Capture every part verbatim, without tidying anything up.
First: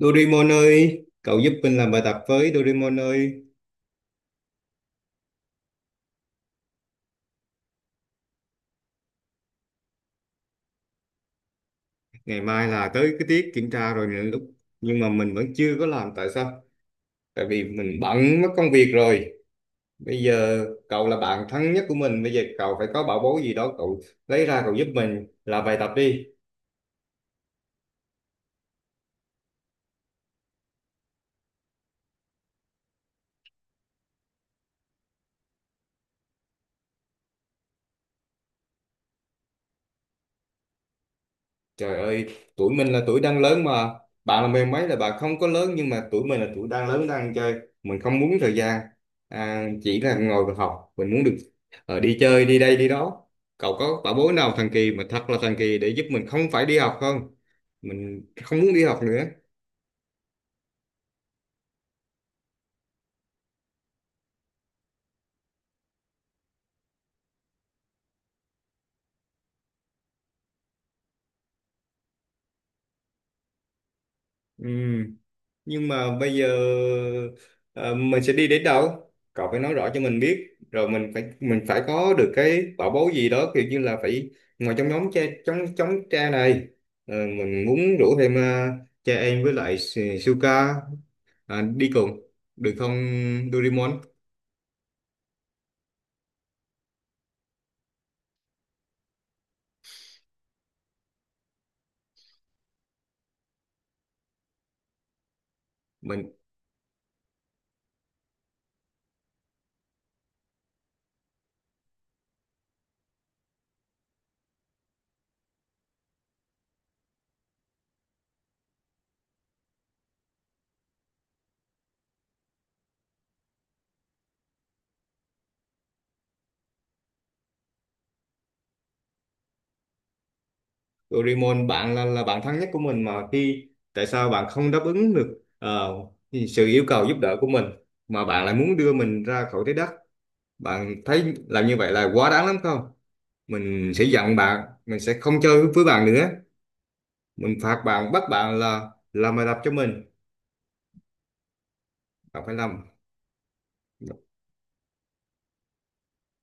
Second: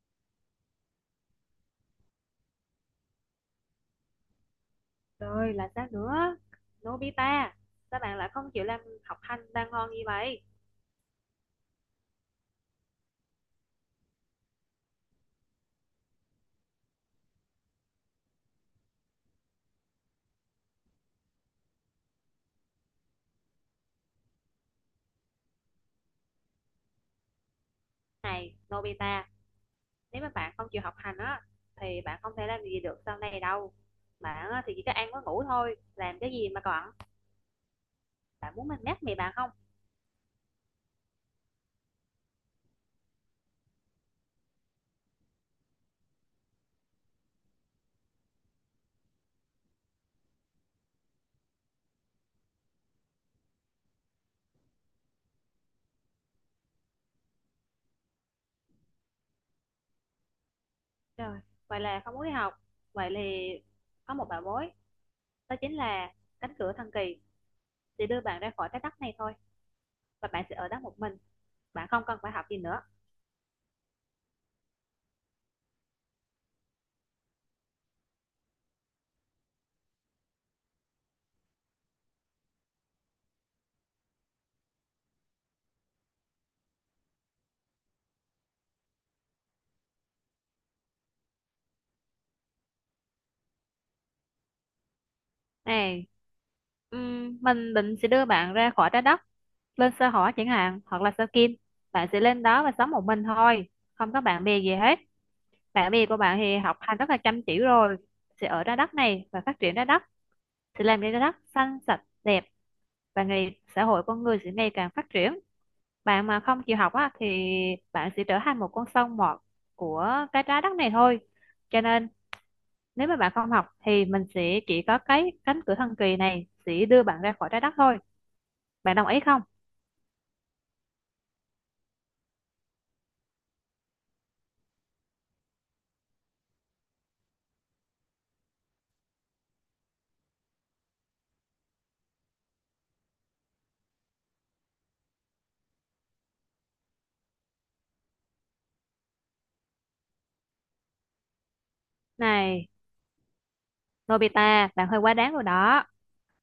Doraemon ơi, cậu giúp mình làm bài tập với Doraemon ơi. Rồi là sao nữa. Nobita, các bạn lại không chịu làm, học hành đang ngon như vậy. Ngày mai là tới cái tiết kiểm tra rồi nè lúc nhưng mà mình vẫn chưa có làm tại sao? Tại vì mình bận mất công việc rồi. Bây giờ cậu là bạn thân nhất của mình, bây giờ cậu phải có bảo bối gì đó cậu lấy ra cậu giúp mình làm bài tập đi. Này Nobita, nếu mà bạn không chịu học hành á thì bạn không thể làm gì được sau này đâu. Bạn á, thì chỉ có ăn có ngủ thôi, làm cái gì mà còn. Bạn muốn mình mát mẹ bạn không? Trời ơi, tuổi mình là tuổi đang lớn mà. Bạn là mười mấy là bạn không có lớn nhưng mà tuổi mình là tuổi đang lớn đang chơi. Mình không muốn thời gian à, chỉ là ngồi và học. Mình muốn được ờ, đi chơi, đi đây, đi đó. Cậu có bảo bối nào thần kỳ mà thật là thần kỳ để giúp mình không phải đi học không? Mình không muốn đi học nữa. Trời, vậy là không muốn đi học. Vậy thì có một bảo bối. Đó chính là cánh cửa thần kỳ, sẽ đưa bạn ra khỏi cái đất này thôi, và bạn sẽ ở đó một mình. Bạn không cần phải học gì nữa. Ừ. Nhưng mà bây giờ ờ, mình sẽ đi đến đâu cậu phải nói rõ cho mình biết rồi mình phải mình phải có được cái bảo bối gì đó kiểu như là phải ngồi trong nhóm cha trong trong cha này, ờ, mình muốn rủ thêm ờ, cha em với lại Su- Suka à, đi cùng được không Doraemon Này, ừm, mình định sẽ đưa bạn ra khỏi trái đất, lên sao hỏa chẳng hạn hoặc là sao kim. Bạn sẽ lên đó và sống một mình thôi, không có bạn bè gì hết. Bạn bè của mình bạn thì học hành rất là chăm chỉ rồi, sẽ ở trái đất này và phát triển trái đất, sẽ làm cho trái đất xanh sạch đẹp, và ngày xã hội con người sẽ ngày càng phát triển. Bạn mà không chịu học á, thì bạn sẽ trở thành một con sâu mọt của cái trái đất này thôi. Cho nên nếu mà bạn không học thì mình sẽ chỉ có cái cánh cửa thần kỳ này sẽ đưa bạn ra khỏi trái đất thôi. Bạn đồng ý không? Doraemon bạn là là bạn thân nhất của mình mà khi tại sao bạn không đáp ứng được ờ, sự yêu cầu giúp đỡ của mình mà bạn lại muốn đưa mình ra khỏi thế đất. Bạn thấy làm như vậy là quá đáng lắm không? Mình sẽ giận bạn, mình sẽ không chơi với bạn nữa. Mình phạt bạn, bắt bạn là làm bài tập cho mình. Bạn phải Này, làm. Nobita, bạn hơi quá đáng rồi đó.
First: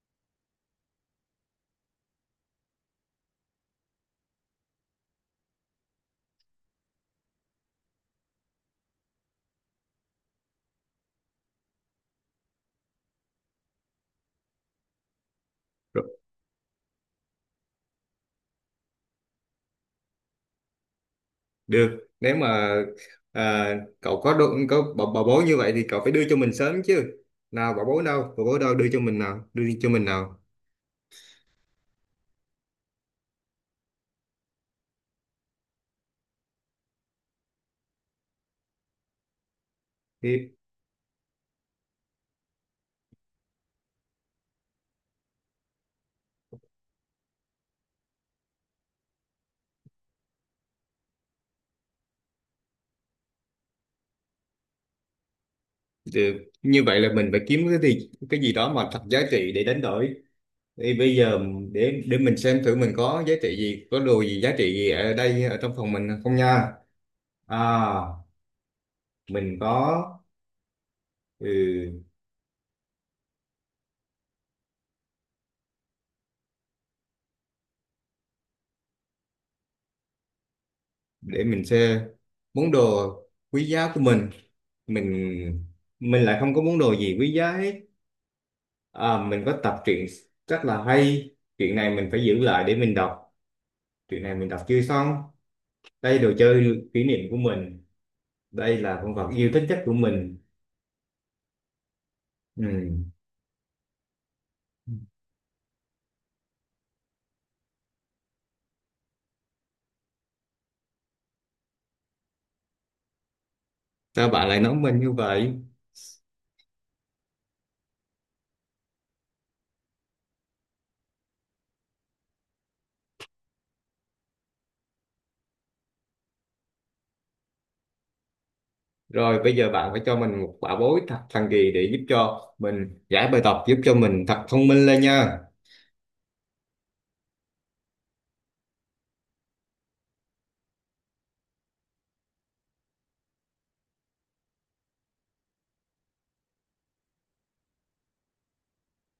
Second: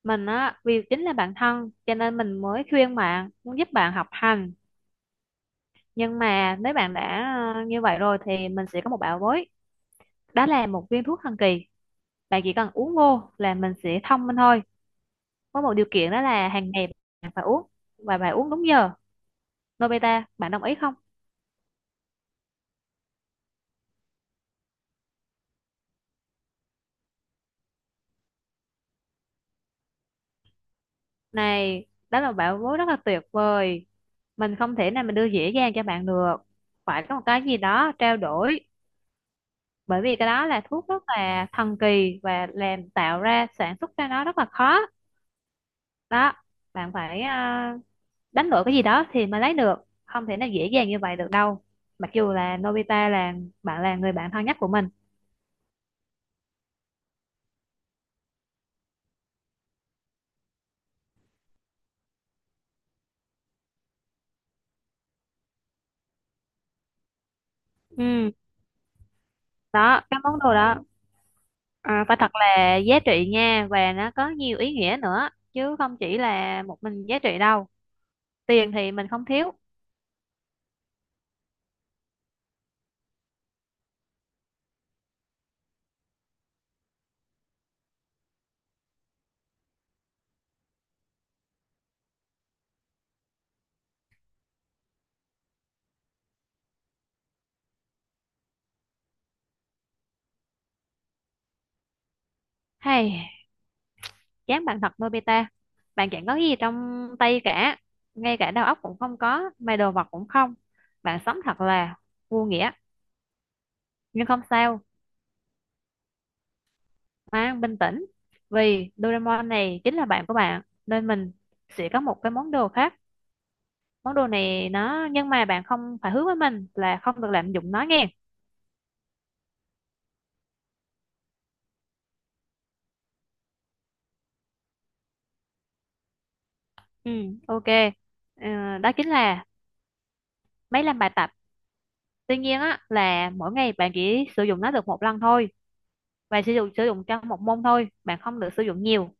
Mình á, vì chính là bạn thân cho nên mình mới khuyên bạn, muốn giúp bạn học hành. Nhưng mà nếu bạn đã ờ, như vậy rồi thì mình sẽ có một bảo bối. Đó là một viên thuốc thần kỳ. Bạn chỉ cần uống vô là mình sẽ thông minh thôi. Có một điều kiện Rồi, đó là hàng ngày bạn phải uống và bạn uống đúng giờ. Nobita, bạn đồng ý không? được, nếu mà à, cậu có đồ, có bảo, bảo bối như vậy thì cậu phải đưa cho mình sớm chứ. Nào bảo bối đâu, bảo bối đâu đưa cho mình nào, đưa cho mình nào. Này đó là bảo bối rất là tuyệt vời, mình không thể nào mình đưa dễ dàng cho bạn được, phải có một cái gì đó trao đổi. Bởi vì cái đó Thì, là thuốc rất là thần kỳ và làm tạo ra sản xuất ra nó rất là khó đó. Bạn phải ờ, đánh đổi cái gì đó thì mới lấy được, không thể nào dễ dàng như vậy được đâu, mặc dù là Nobita là bạn là người bạn thân nhất của mình. được, như vậy là mình phải kiếm cái gì, cái gì đó mà thật giá trị để đánh đổi. Thì bây giờ để để mình xem thử mình có giá trị gì, có đồ gì giá trị gì ở đây ở trong phòng mình không nha. À, Ừ, mình có đó cái món đồ đó ừ, à, phải thật là giá trị nha, và nó có nhiều ý nghĩa nữa chứ không chỉ là một mình giá trị đâu. Tiền thì mình không thiếu. để mình xem món đồ quý giá của mình. Mình mình lại không có món đồ gì quý giá hết. À, mình có tập truyện rất là hay. Chuyện này mình phải giữ lại để mình đọc. Chuyện này mình đọc chưa xong. Đây đồ chơi kỷ niệm của mình. Đây là con vật yêu thích nhất của mình. Ừ. Hay, chán bạn thật Nobita. Bạn chẳng có gì trong tay cả, ngay cả đầu óc cũng không có mà đồ vật cũng không. Bạn sống thật là vô nghĩa. Nhưng Sao không bạn lại nói sao, mình như vậy? mang bình tĩnh. Vì Doraemon này chính là bạn của bạn nên mình sẽ có một cái món đồ khác. Món đồ này nó, nhưng mà bạn không phải hứa với mình là không được lạm dụng nó nghe. Rồi bây giờ bạn phải cho mình một bảo bối thật thần kỳ để giúp cho mình giải bài tập, giúp cho mình thật thông minh lên nha. Ừ, ok. Ờ, đó chính là máy làm bài tập. Tuy nhiên á là mỗi ngày bạn chỉ sử dụng nó được một lần thôi, và sử dụng sử dụng cho một môn thôi, bạn không được sử dụng nhiều.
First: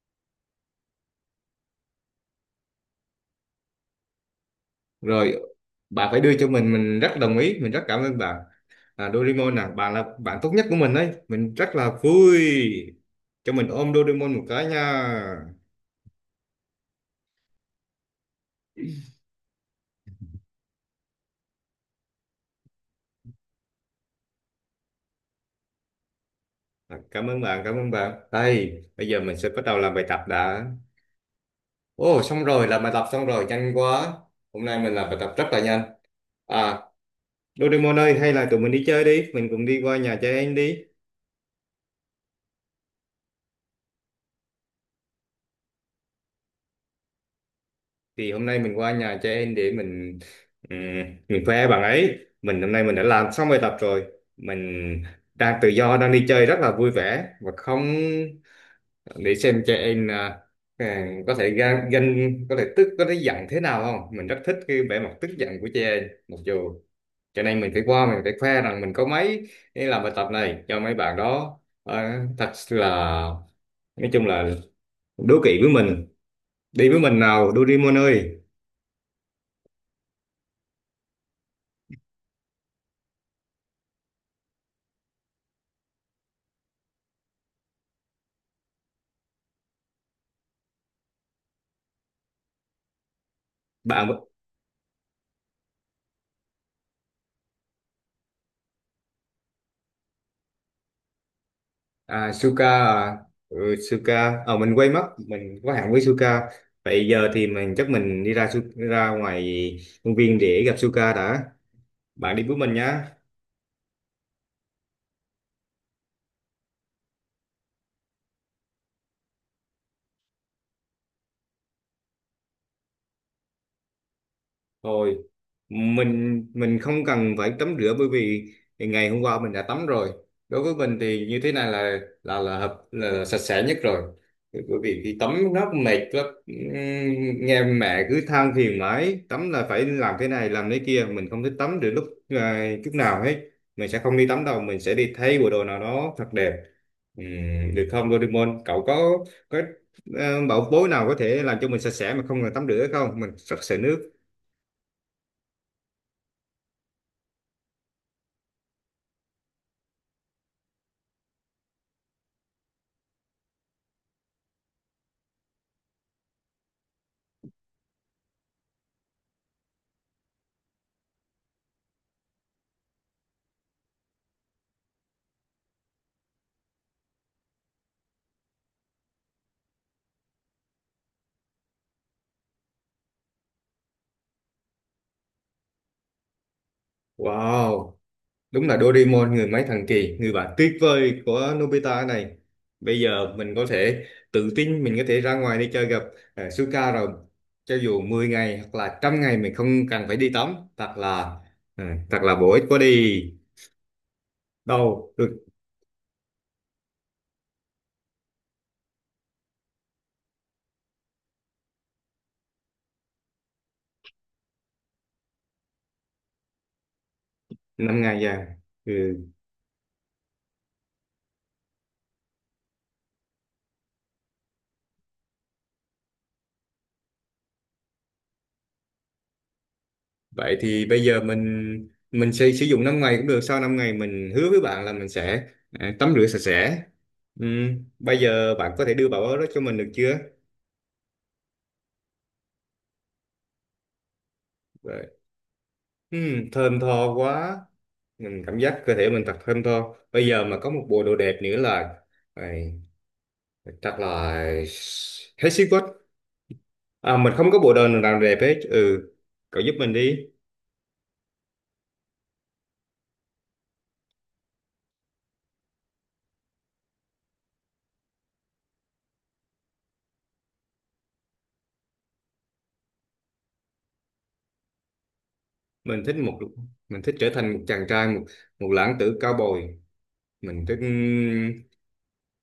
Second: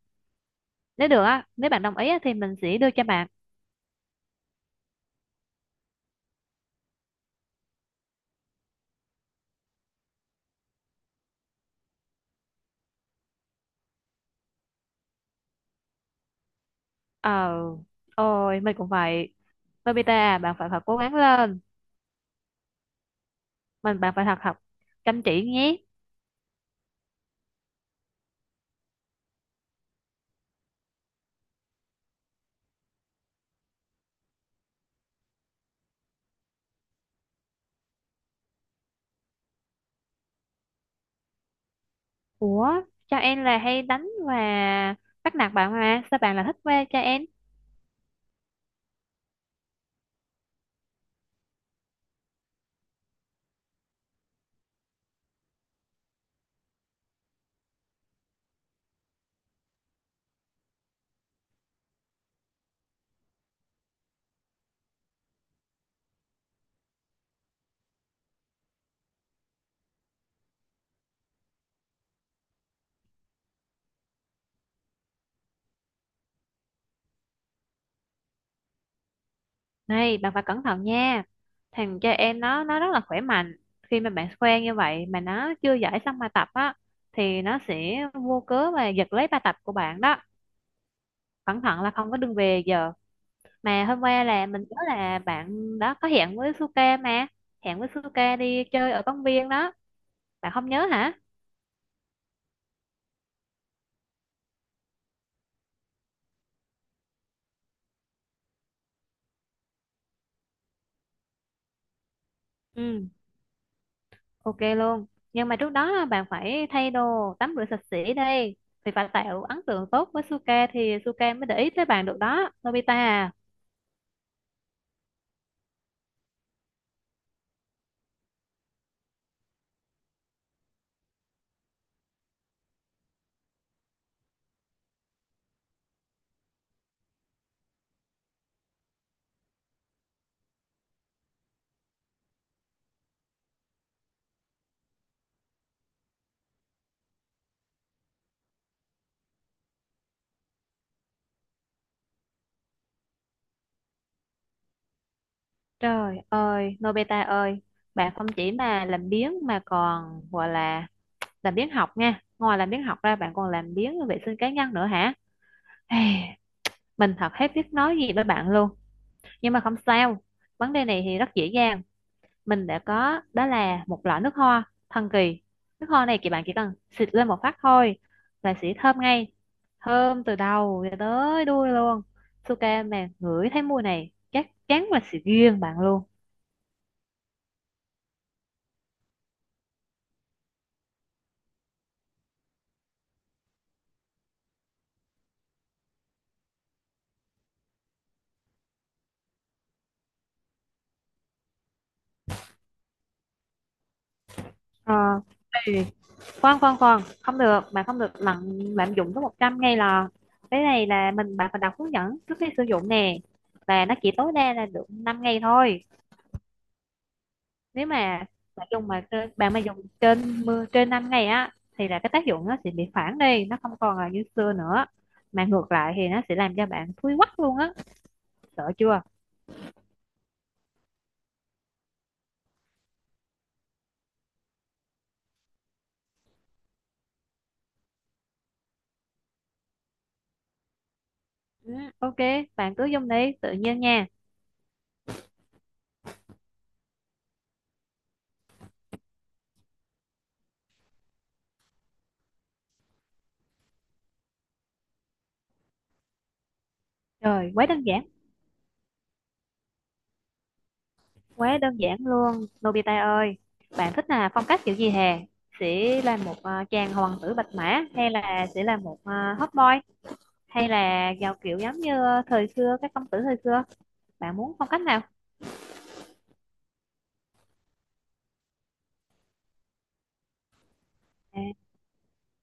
Nếu được á, nếu bạn đồng ý á, thì mình sẽ đưa cho bạn. Rồi bà phải đưa cho mình mình rất đồng ý, mình rất cảm ơn bà. À, Doraemon à, bà là bạn tốt nhất của mình đấy, mình rất là vui. Cho mình ôm Doraemon một cái nha. Ờ, ôi mình cũng vậy. Nobita à, bạn phải thật cố gắng lên. Mình bạn phải thật học chăm chỉ nhé. À, cảm ơn bạn cảm ơn bạn, đây bây giờ mình sẽ bắt đầu làm bài tập đã. Ồ xong rồi, làm bài tập xong rồi nhanh quá. Hôm nay mình làm bài tập rất là nhanh. À, Doraemon ơi hay là tụi mình đi chơi đi, mình cùng đi qua nhà trẻ em đi. Ủa, cho em là hay đánh và bắt nạt bạn mà sao bạn lại thích quê cho em. Thì hôm nay mình qua nhà trẻ em để mình ừm, mình khoe bạn ấy, mình hôm nay mình đã làm xong bài tập rồi. Mình đang tự do đang đi chơi rất là vui vẻ và không, để xem trẻ em à, à, có thể gan, gan có thể tức có thể giận thế nào không, mình rất thích cái vẻ mặt tức giận của trẻ em mặc dù, cho nên mình phải qua mình phải khoe rằng mình có mấy cái làm bài tập này cho mấy bạn đó. À, thật là, nói chung là đố kỵ với mình. Đi với mình nào Doraemon ơi Này, bạn phải cẩn thận nha. Thằng cho em nó nó rất là khỏe mạnh. Khi mà bạn quen như vậy mà nó chưa giải xong bài tập á, thì nó sẽ vô cớ và giật lấy bài tập của bạn đó. Cẩn thận là không có đường về giờ. Mà hôm bạn. qua là mình nhớ là bạn đó có hẹn với Suka mà, hẹn với Suka đi chơi ở công viên đó. Bạn không nhớ hả? À, Suka à, ừ, Suka ờ mình quên mất mình có hẹn với Suka. Vậy giờ thì mình chắc mình đi ra Su- ra ngoài công viên để gặp Suka đã. Bạn đi với mình nhé. Ừ, ok luôn. Nhưng mà trước đó bạn phải thay đồ tắm rửa sạch sẽ đi, thì phải tạo ấn tượng tốt với Suka thì Suka mới để ý tới bạn được đó Nobita à. Thôi, mình mình không cần phải tắm rửa bởi vì ngày hôm qua mình đã tắm rồi. Đối với mình thì như thế này là là là hợp là, là sạch sẽ nhất rồi. Bởi vì khi tắm rất mệt lắm. Ừm, Nghe mẹ cứ than phiền mãi, tắm là phải làm thế này làm thế kia, mình không thích tắm được lúc à, chút nào hết. Mình sẽ không đi tắm đâu, mình sẽ đi thay bộ đồ nào đó thật đẹp. Ừm, được không Doraemon? Cậu có có ờ, bảo bối nào có thể làm cho mình sạch sẽ mà không cần tắm rửa không? Mình rất sợ nước. Trời ơi Nobita ơi, bạn không chỉ mà làm biếng mà còn gọi là làm biếng học nha. Ngoài làm biếng học ra bạn còn làm biếng vệ sinh cá nhân nữa hả? Ê, mình thật hết biết nói gì với bạn luôn. Nhưng mà không sao, vấn đề này thì rất dễ dàng. Mình đã có, đó là một loại nước hoa thần kỳ. Nước hoa này thì bạn chỉ cần xịt lên một phát thôi là sẽ thơm ngay, thơm từ đầu cho tới đuôi luôn. Suka mà ngửi thấy mùi này chắc chắn là sẽ ghiền bạn luôn. Wow, đúng là Doraemon người máy thần kỳ, người bạn tuyệt vời của Nobita này. Bây giờ mình có thể tự tin, mình có thể ra ngoài đi chơi gặp uh, Suka rồi. Cho dù mười ngày hoặc là trăm ngày mình không cần phải đi tắm, thật là ờ, thật là bổ ích quá đi. Ờ, Đâu, được ê, khoan khoan khoan, không được, bạn không được lạm lạm dụng tới một trăm ngay là. Cái này là mình, bạn phải đọc hướng dẫn trước khi sử dụng nè, và nó chỉ tối đa là được năm ngày thôi. Nếu năm ngày mà vàng. bạn dùng mà Ừ. trên, bạn mà dùng trên mưa trên năm ngày á, thì là cái tác dụng nó sẽ bị phản đi, nó không còn là như xưa nữa, mà ngược lại thì nó sẽ làm cho bạn thui quắc luôn á. Sợ chưa? Vậy thì bây giờ mình mình sẽ sử dụng năm ngày cũng được, sau năm ngày mình hứa với bạn là mình sẽ ờ, tắm rửa sạch sẽ. Ừ. Bây giờ bạn có thể đưa bảo đó cho mình được chưa? Ừ, ok, bạn cứ dùng đi tự nhiên nha. Ừ, thơm tho quá, mình cảm giác cơ thể mình thật thơm tho, bây giờ mà có một bộ đồ đẹp nữa là ấy, chắc là hết sức quá. À, mình không Trời, có quá bộ đơn đồ giản. nào đẹp hết. Ừ, cậu giúp mình đi. Quá đơn giản luôn Nobita ơi. Bạn thích là phong cách kiểu gì hè? Sẽ là một ờ, chàng hoàng tử bạch mã, hay là sẽ là một ờ, hot boy, hay là giàu kiểu giống như thời xưa, các công tử thời xưa. Bạn muốn phong cách nào? Mình thích một, mình thích trở thành một chàng trai, một, một lãng tử cao bồi. Mình thích ừ, À,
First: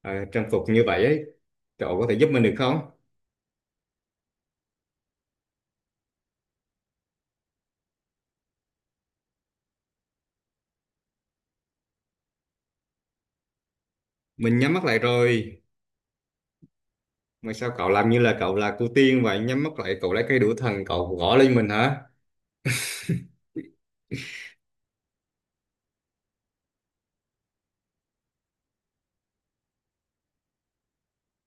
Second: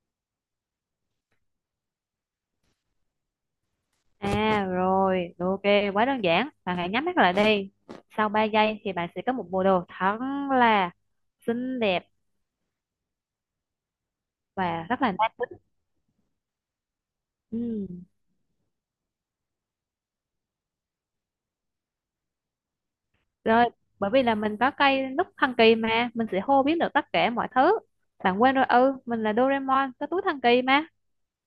à, trang phục như vậy ấy, cậu có thể giúp mình được không? à rồi, ok, quá đơn giản. Bạn hãy nhắm mắt lại đi. Sau ba giây thì bạn sẽ có một bộ đồ thật là xinh đẹp Mình nhắm và mắt lại rất là nam tính. rồi. Mà sao Ừ, cậu làm như là cậu là cô tiên vậy, nhắm mắt lại cậu lấy cây đũa thần cậu gõ lên mình hả? rồi, bởi vì là mình có cây nút thần kỳ mà, mình sẽ hô biến được tất cả mọi thứ. Bạn quên rồi, ừ, mình là Doraemon, có túi thần kỳ mà.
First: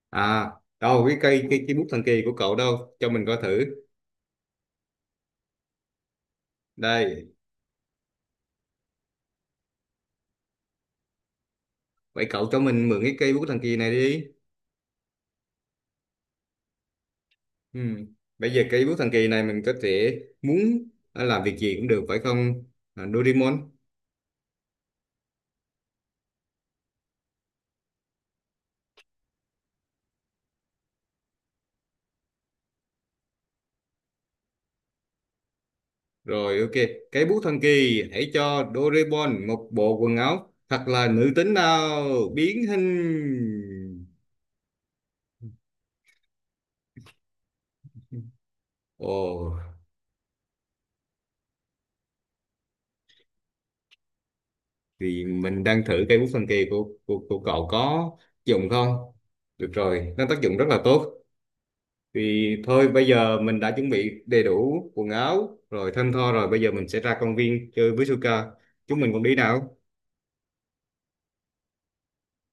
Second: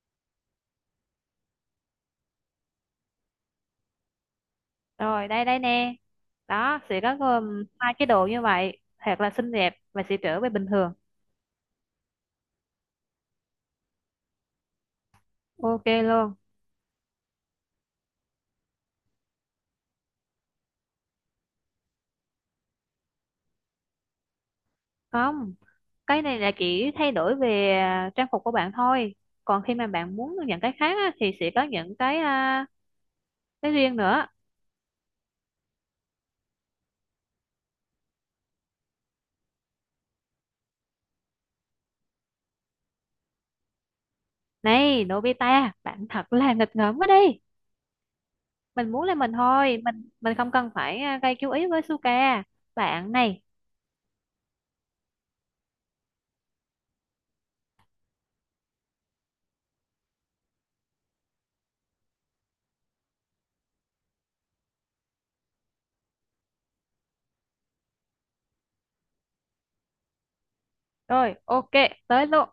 À, đâu cái cây cái, cái bút thần kỳ của cậu đâu? Cho mình coi thử. Rồi, đây đây nè. Đó, sẽ có Đây, gồm hai cái đồ như vậy, thật là xinh đẹp và sẽ trở về bình thường. vậy cậu cho mình mượn cái cây bút thần kỳ này đi. Ok luôn. Ừ. Bây giờ cây bút thần kỳ này mình có thể muốn ờ, làm việc gì cũng được phải không? À, Doraemon. Không, cái này là chỉ thay đổi về à, trang phục của bạn thôi, còn khi mà bạn muốn những cái khác á, thì sẽ có những cái à, cái riêng nữa. Rồi ok, cây bút thần kỳ hãy cho Doraemon một bộ quần áo thật là nữ tính nào, biến hình. Này Nobita, bạn thật là nghịch ngợm quá đi. Mình muốn là mình Ồ, thôi, mình mình không cần phải à, gây chú ý với Suka. Bạn này, thì mình đang thử cây bút thần kỳ của của, của cậu có tác dụng không? Được rồi, nó tác dụng rất là tốt. Thì thôi bây giờ mình đã chuẩn bị đầy đủ quần áo rồi thơm tho rồi, bây giờ mình sẽ ra công viên chơi với Suka. Chúng mình cùng đi nào. rồi ok, tới luôn.